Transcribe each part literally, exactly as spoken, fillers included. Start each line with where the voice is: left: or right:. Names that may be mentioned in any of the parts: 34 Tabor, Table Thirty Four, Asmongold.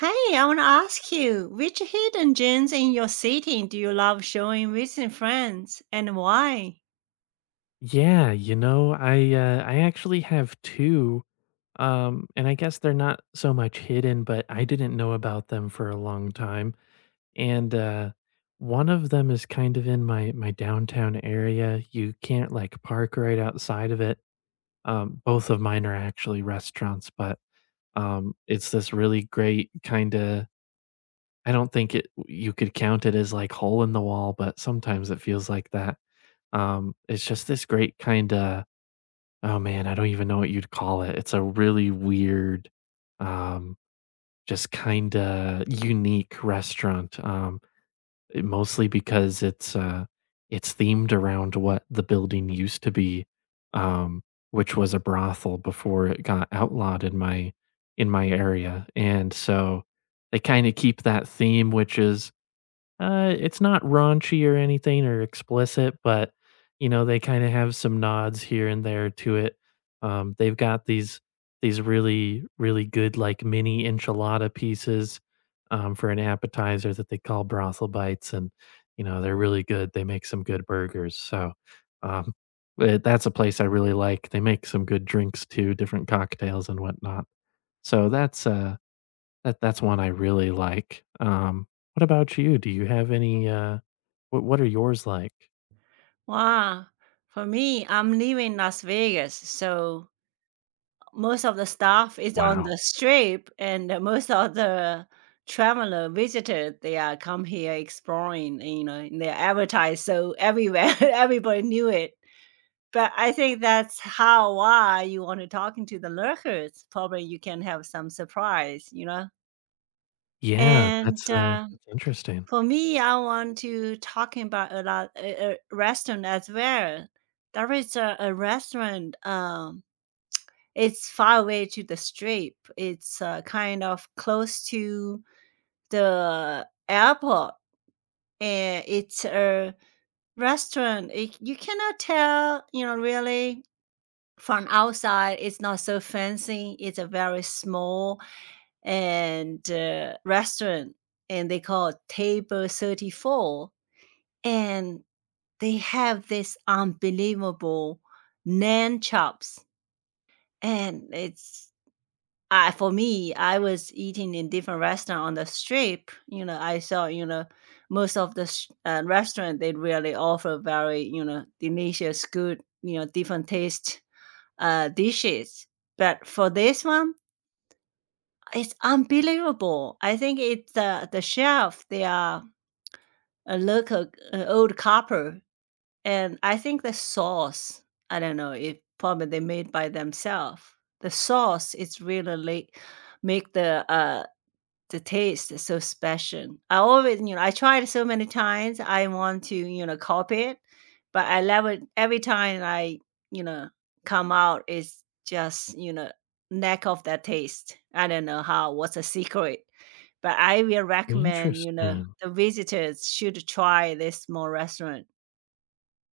right: Hey, I want to ask you, which hidden gems in your city do you love showing recent friends and why?
left: Yeah, you know, I uh, I actually have two, um, and I guess they're not so much hidden, but I didn't know about them for a long time, and, uh, one of them is kind of in my my downtown area. You can't, like, park right outside of it. um, both of mine are actually restaurants, but, um, it's this really great kinda, I don't think it you could count it as, like, hole in the wall, but sometimes it feels like that. um, it's just this great kinda, oh man, I don't even know what you'd call it. It's a really weird, um, just kinda unique restaurant. Um, it- mostly because it's uh, it's themed around what the building used to be, um, which was a brothel before it got outlawed in my in my area, and so they kind of keep that theme, which is uh, it's not raunchy or anything or explicit, but you know, they kind of have some nods here and there to it. Um, they've got these these really really good like mini enchilada pieces, um, for an appetizer that they call brothel bites, and you know they're really good. They make some good burgers, so, um, but that's a place I really like. They make some good drinks too, different cocktails and whatnot. So that's uh that that's one I really like. Um, what about you? Do you have any, uh what what are yours like?
right: Wow. For me, I'm living in Las Vegas, so most of the stuff is on
left: Wow.
right: the strip and uh, most of the traveler visitors, they are come here exploring, and, you know, and they're advertised so everywhere everybody knew it. But I think that's how why you want to talking to the lurkers. Probably you can have some surprise, you know?
left: Yeah,
right: And
left: that's, uh
right: uh,
left: that's interesting.
right: For me, I want to talking about a lot a, a restaurant as well. There is a, a restaurant. Um, it's far away to the strip. It's uh, kind of close to the airport, and it's a restaurant. It, you cannot tell, you know, really from outside. It's not so fancy. It's a very small and uh, restaurant, and they call it Table Thirty Four and they have this unbelievable naan chops and it's I for me I was eating in different restaurant on the strip, you know, I saw, you know, most of the sh- uh, restaurant they really offer very, you know, delicious good, you know, different taste uh, dishes, but for this one it's unbelievable. I think it's the the chef. They are a local uh, old couple. And I think the sauce, I don't know if probably they made by themselves. The sauce is really like make the uh the taste so special. I always, you know, I tried so many times. I want to, you know, copy it, but I love it. Every time I, you know, come out it's just, you know, lack of that taste. I don't know how. What's a secret? But I will recommend, you know,
left: Interesting.
right: the visitors should try this small restaurant.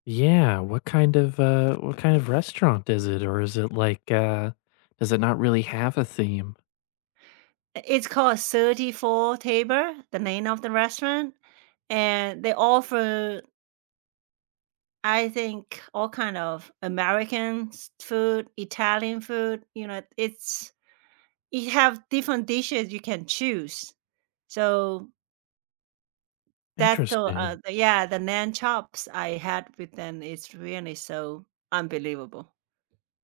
left: Yeah, what kind of, uh what kind of restaurant is it? Or is it like, uh does it not really have a theme?
right: It's called thirty-four Tabor, the name of the restaurant, and they offer, I think, all kind of American s food, Italian food, you know, it's you have different dishes you can choose. So, that's the, uh,
left: Interesting.
right: the yeah, the lamb chops I had with them is really so unbelievable.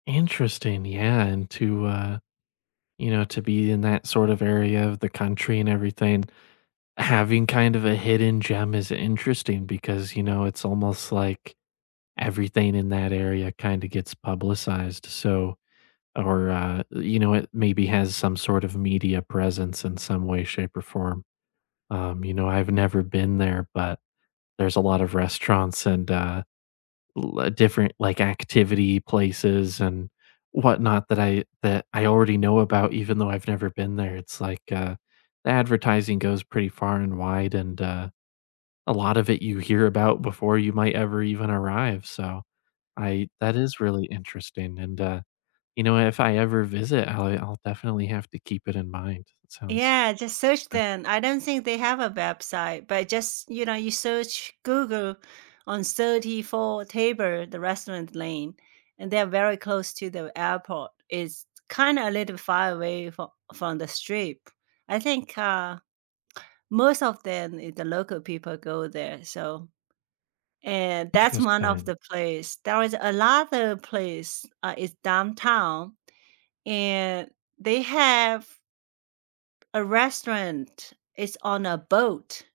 left: Interesting, yeah, and to, uh you know, to be in that sort of area of the country and everything, having kind of a hidden gem is interesting because, you know, it's almost like everything in that area kinda gets publicized, so or, uh, you know, it maybe has some sort of media presence in some way, shape, or form. Um, you know, I've never been there, but there's a lot of restaurants and, uh, l uh, different, like, activity places and whatnot that I that I already know about even though I've never been there. It's like, uh, the advertising goes pretty far and wide, and, uh, a lot of it you hear about before you might ever even arrive, so I that is really interesting, and, uh, you know, if I ever visit, I I'll definitely have to keep it in mind. That sounds
right: Yeah, just search them. I don't think they have a website, but just, you know, you search Google on thirty-four Tabor, the restaurant lane, and they're very close to the airport. It's kind of a little far away from, from the strip. I think uh, most of them, eh, the local people go there. So, and that's one of
left: interesting.
right: the place. There is another place, uh, it's downtown, and they have a restaurant. Is on a boat.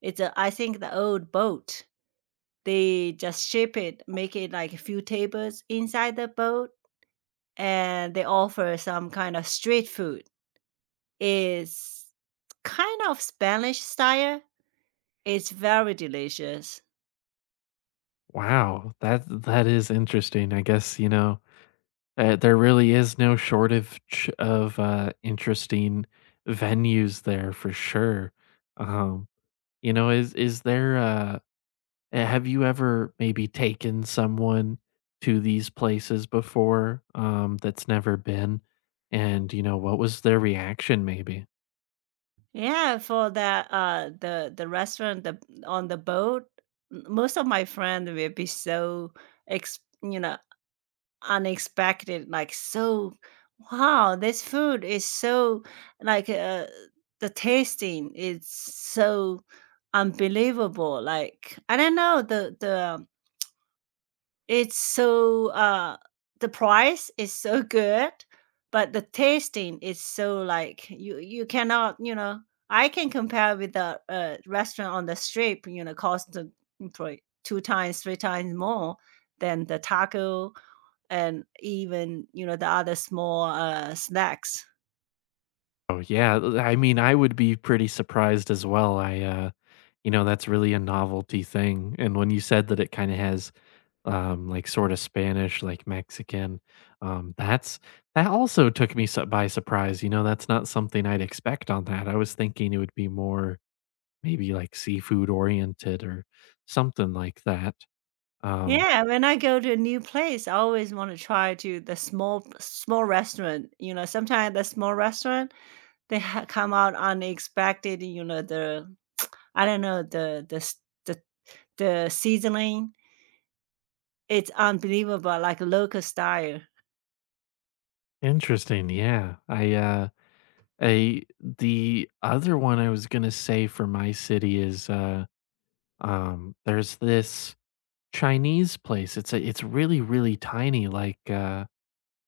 right: It's a I think the old boat. They just ship it, make it like a few tables inside the boat, and they offer some kind of street food. It's kind of Spanish style. It's very delicious.
left: Wow, that that is interesting. I guess, you know, uh, there really is no shortage of, uh, interesting venues there for sure. Um, you know, is is there a Uh, Have you ever maybe taken someone to these places before, um, that's never been? And, you know, what was their reaction maybe?
right: Yeah, for that uh the the restaurant, the, on the boat, m- most of my friends will be so ex, you know, unexpected, like so wow, this food is so like uh, the tasting is so unbelievable. Like I don't know, the the it's so uh the price is so good, but the tasting is so like you you cannot, you know, I can compare with the uh, restaurant on the strip, you know, cost uh, probably two times three times more than the taco and even, you know, the other small, uh, snacks.
left: Oh, yeah. th- I mean, I would be pretty surprised as well. I, uh, you know, that's really a novelty thing. And when you said that it kind of has, um, like sort of Spanish, like Mexican, um, that's that also took me su- by surprise. You know, that's not something I'd expect on that. I was thinking it would be more maybe like seafood oriented or something like that. Um,
right: Yeah, when I go to a new place, I always wanna try to the small small restaurant, you know, sometimes the small restaurant, they ha come out unexpected, you know, the I don't know, the the s the the seasoning, it's unbelievable, like local style.
left: interesting. Yeah. I, uh, I, the other one I was going to say for my city is, uh, um, there's this Chinese place. It's a, it's really, really tiny. Like, uh,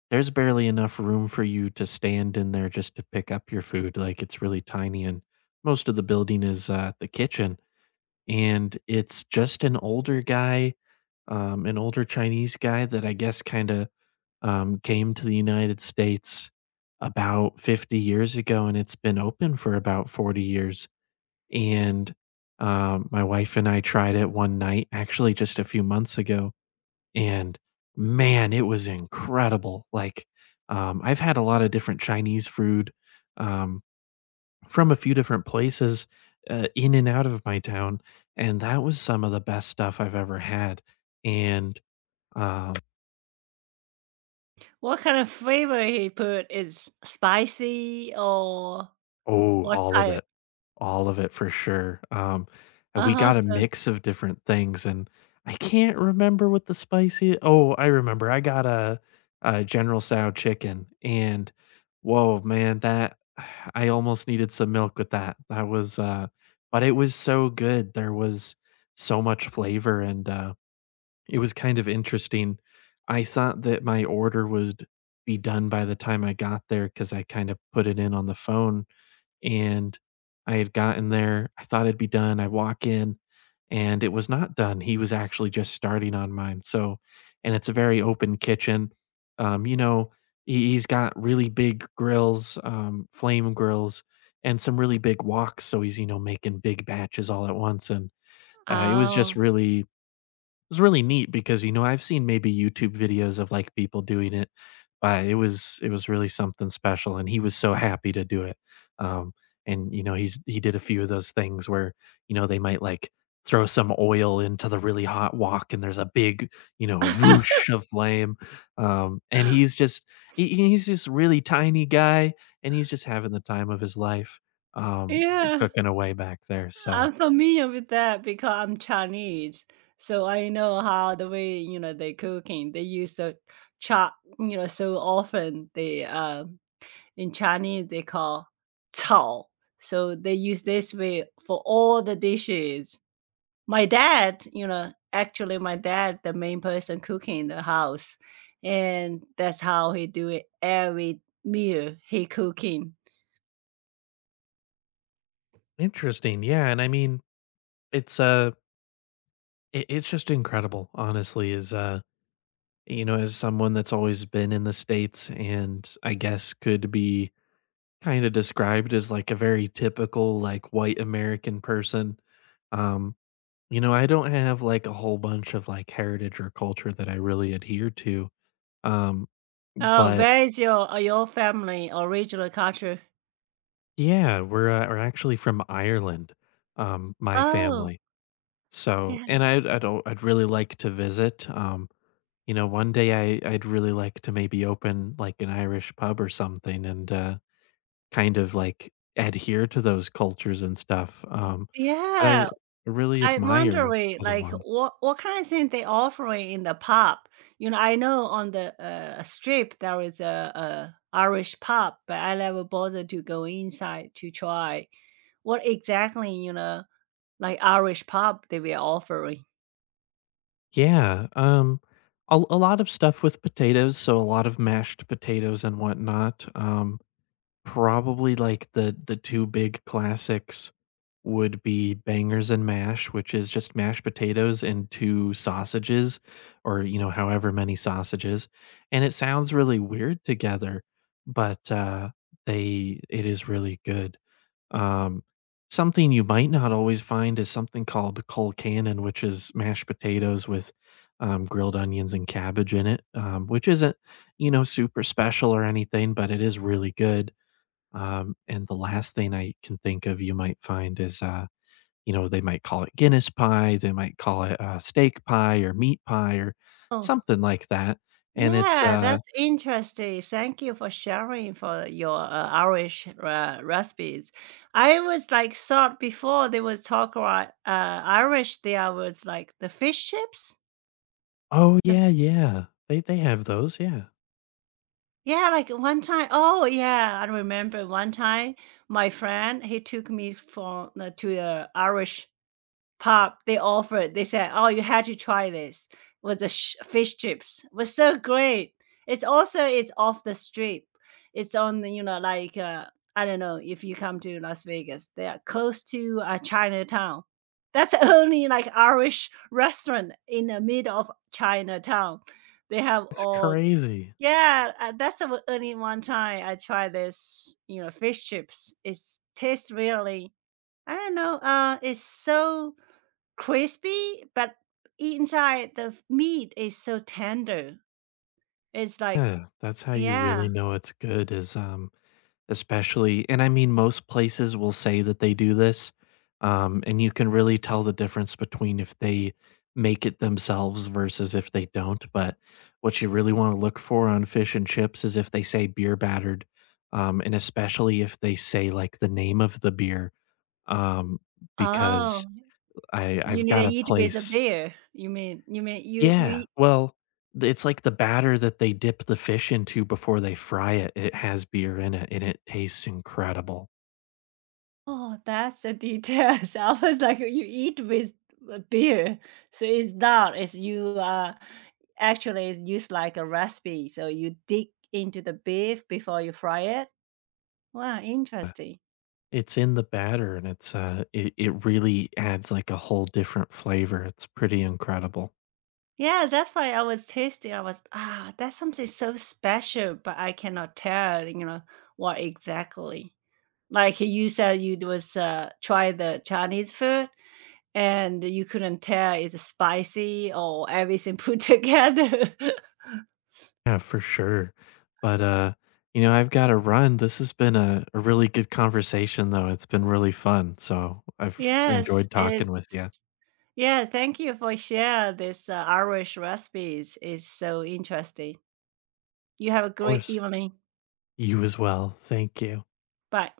left: there's barely enough room for you to stand in there just to pick up your food. Like, it's really tiny. And most of the building is, uh, the kitchen. And it's just an older guy, um, an older Chinese guy that I guess kinda, um, came to the United States about fifty years ago, and it's been open for about forty years, and, um, my wife and I tried it one night, actually just a few months ago, and man, it was incredible, like, um, I've had a lot of different Chinese food, um, from a few different places, uh, in and out of my town, and that was some of the best stuff I've ever had, and um,
right: What kind of flavor he put, is spicy or
left: oh,
right: what
left: all of
right: type?
left: it. All of it for sure. Um, and we
right: Uh-huh,
left: got a
right: so.
left: mix of different things, and I can't remember what the spicy, oh, I remember. I got a, a General Tso chicken, and whoa, man, that I almost needed some milk with that. That was, uh, but it was so good. There was so much flavor, and uh, it was kind of interesting. I thought that my order would be done by the time I got there because I kind of put it in on the phone and I had gotten there. I thought it'd be done. I walk in and it was not done. He was actually just starting on mine. So, and it's a very open kitchen. Um, you know, he, he's got really big grills, um, flame grills, and some really big woks. So he's, you know, making big batches all at once. And uh, it was just
right: Oh.
left: really was really neat because, you know, I've seen maybe YouTube videos of, like, people doing it, but it was it was really something special, and he was so happy to do it. Um, and, you know, he's he did a few of those things where, you know, they might, like, throw some oil into the really hot wok, and there's a big, you know, whoosh of flame. Um, and he's just he he's this really tiny guy, and he's just having the time of his life, um,
right: Yeah.
left: cooking away back there, so
right: I'm familiar with that because I'm Chinese, so I know how the way, you know, they cooking. They use the chop, you know, so often they uh, in Chinese they call 炒. So they use this way for all the dishes. My dad, you know, actually my dad, the main person cooking in the house, and that's how he do it every meal he cooking.
left: interesting, yeah, and I mean, it's, uh It it's just incredible, honestly. Is uh, you know, as someone that's always been in the States and I guess could be kinda described as, like, a very typical, like, white American person. Um, you know, I don't have, like, a whole bunch of, like, heritage or culture that I really adhere to. Um,
right: Oh,
left: but
right: where is your uh, your family original culture?
left: yeah, we're, uh, we're actually from Ireland, um, my
right: Oh,
left: family. So
right: yeah,
left: and I I don't I'd really like to visit, um, you know, one day I I'd really like to maybe open like an Irish pub or something and, uh, kind of like adhere to those cultures and stuff, um, but I
right: yeah,
left: really
right: I
left: admire
right: wondering,
left: other
right: like,
left: ones.
right: what what kind of thing they offering in the pub? You know, I know on the, uh, strip there is a a Irish pub, but I never bothered to go inside to try. What exactly, you know, like, Irish pub they were offering? Mm.
left: Yeah, um, a a lot of stuff with potatoes, so a lot of mashed potatoes and whatnot, um, probably like the the two big classics would be bangers and mash, which is just mashed potatoes and two sausages or, you know, however many sausages, and it sounds really weird together, but, uh, they it is really good. Um, something you might not always find is something called Cold Cannon, which is mashed potatoes with, um, grilled onions and cabbage in it, um, which isn't, you know, super special or anything, but it is really good. Um, and the last thing I can think of you might find is, uh, you know, they might call it Guinness pie, they might call it, uh, steak pie or meat pie or
right: Oh.
left: something like that, and it's,
right: Yeah,
left: uh,
right: that's interesting. Thank you for sharing for your uh, Irish uh, recipes. I was like thought before they was talk about uh, Irish. There was like the fish chips.
left: oh,
right: The
left: yeah, yeah. They they have those, yeah.
right: yeah, like one time. Oh yeah, I remember one time my friend he took me for uh, to a Irish pop, they offered, they said, "Oh, you had to try this," was the sh fish chips, was so great. It's also it's off the strip. It's on the, you know, like, uh, I don't know if you come to Las Vegas, they are close to, uh, Chinatown. That's the only, like, Irish restaurant in the middle of Chinatown. They have
left: It's
right: all
left: crazy.
right: yeah, uh, that's the only one time I tried this, you know, fish chips. It's tastes really I don't know, uh, it's so crispy, but inside the f meat is so tender. It's like
left: Yeah, that's how you really
right: yeah.
left: know it's good is, um, especially and I mean, most places will say that they do this, um, and you can really tell the difference between if they make it themselves versus if they don't, but what you really wanna look for on fish and chips is if they say beer battered, um, and especially if they say, like, the name of the beer, um, because
right: Oh,
left: I
right: you
left: I've
right: need to
left: got a
right: eat with a
left: place.
right: beer. You mean you mean you you
left: Yeah,
right: eat.
left: well, the it's like the batter that they dip the fish into before they fry it, it has beer in it, and it tastes incredible.
right: Oh, that's the details. I was like, you eat with a beer. So it's not, it's you are actually it's used like a recipe, so you dig into the beef before you fry it. Wow, interesting.
left: It's in the batter and it's, uh, it it really adds, like, a whole different flavor. It's pretty incredible.
right: Yeah, that's why I was tasting. I was, ah, that's something so special, but I cannot tell, you know, what exactly. Like you said, you was uh, try the Chinese food and you couldn't tell it's spicy or everything put together.
left: Yeah, for sure. But, uh, you know, I've gotta run. This has been a a really good conversation, though. It's been really fun, so I've
right: Yes,
left: enjoyed talking
right: it's
left: with you. Of
right: yeah. Thank you for share this uh, Irish recipes. It's so interesting. You have a great
left: course.
right: evening.
left: You as well. Thank you.
right: Bye.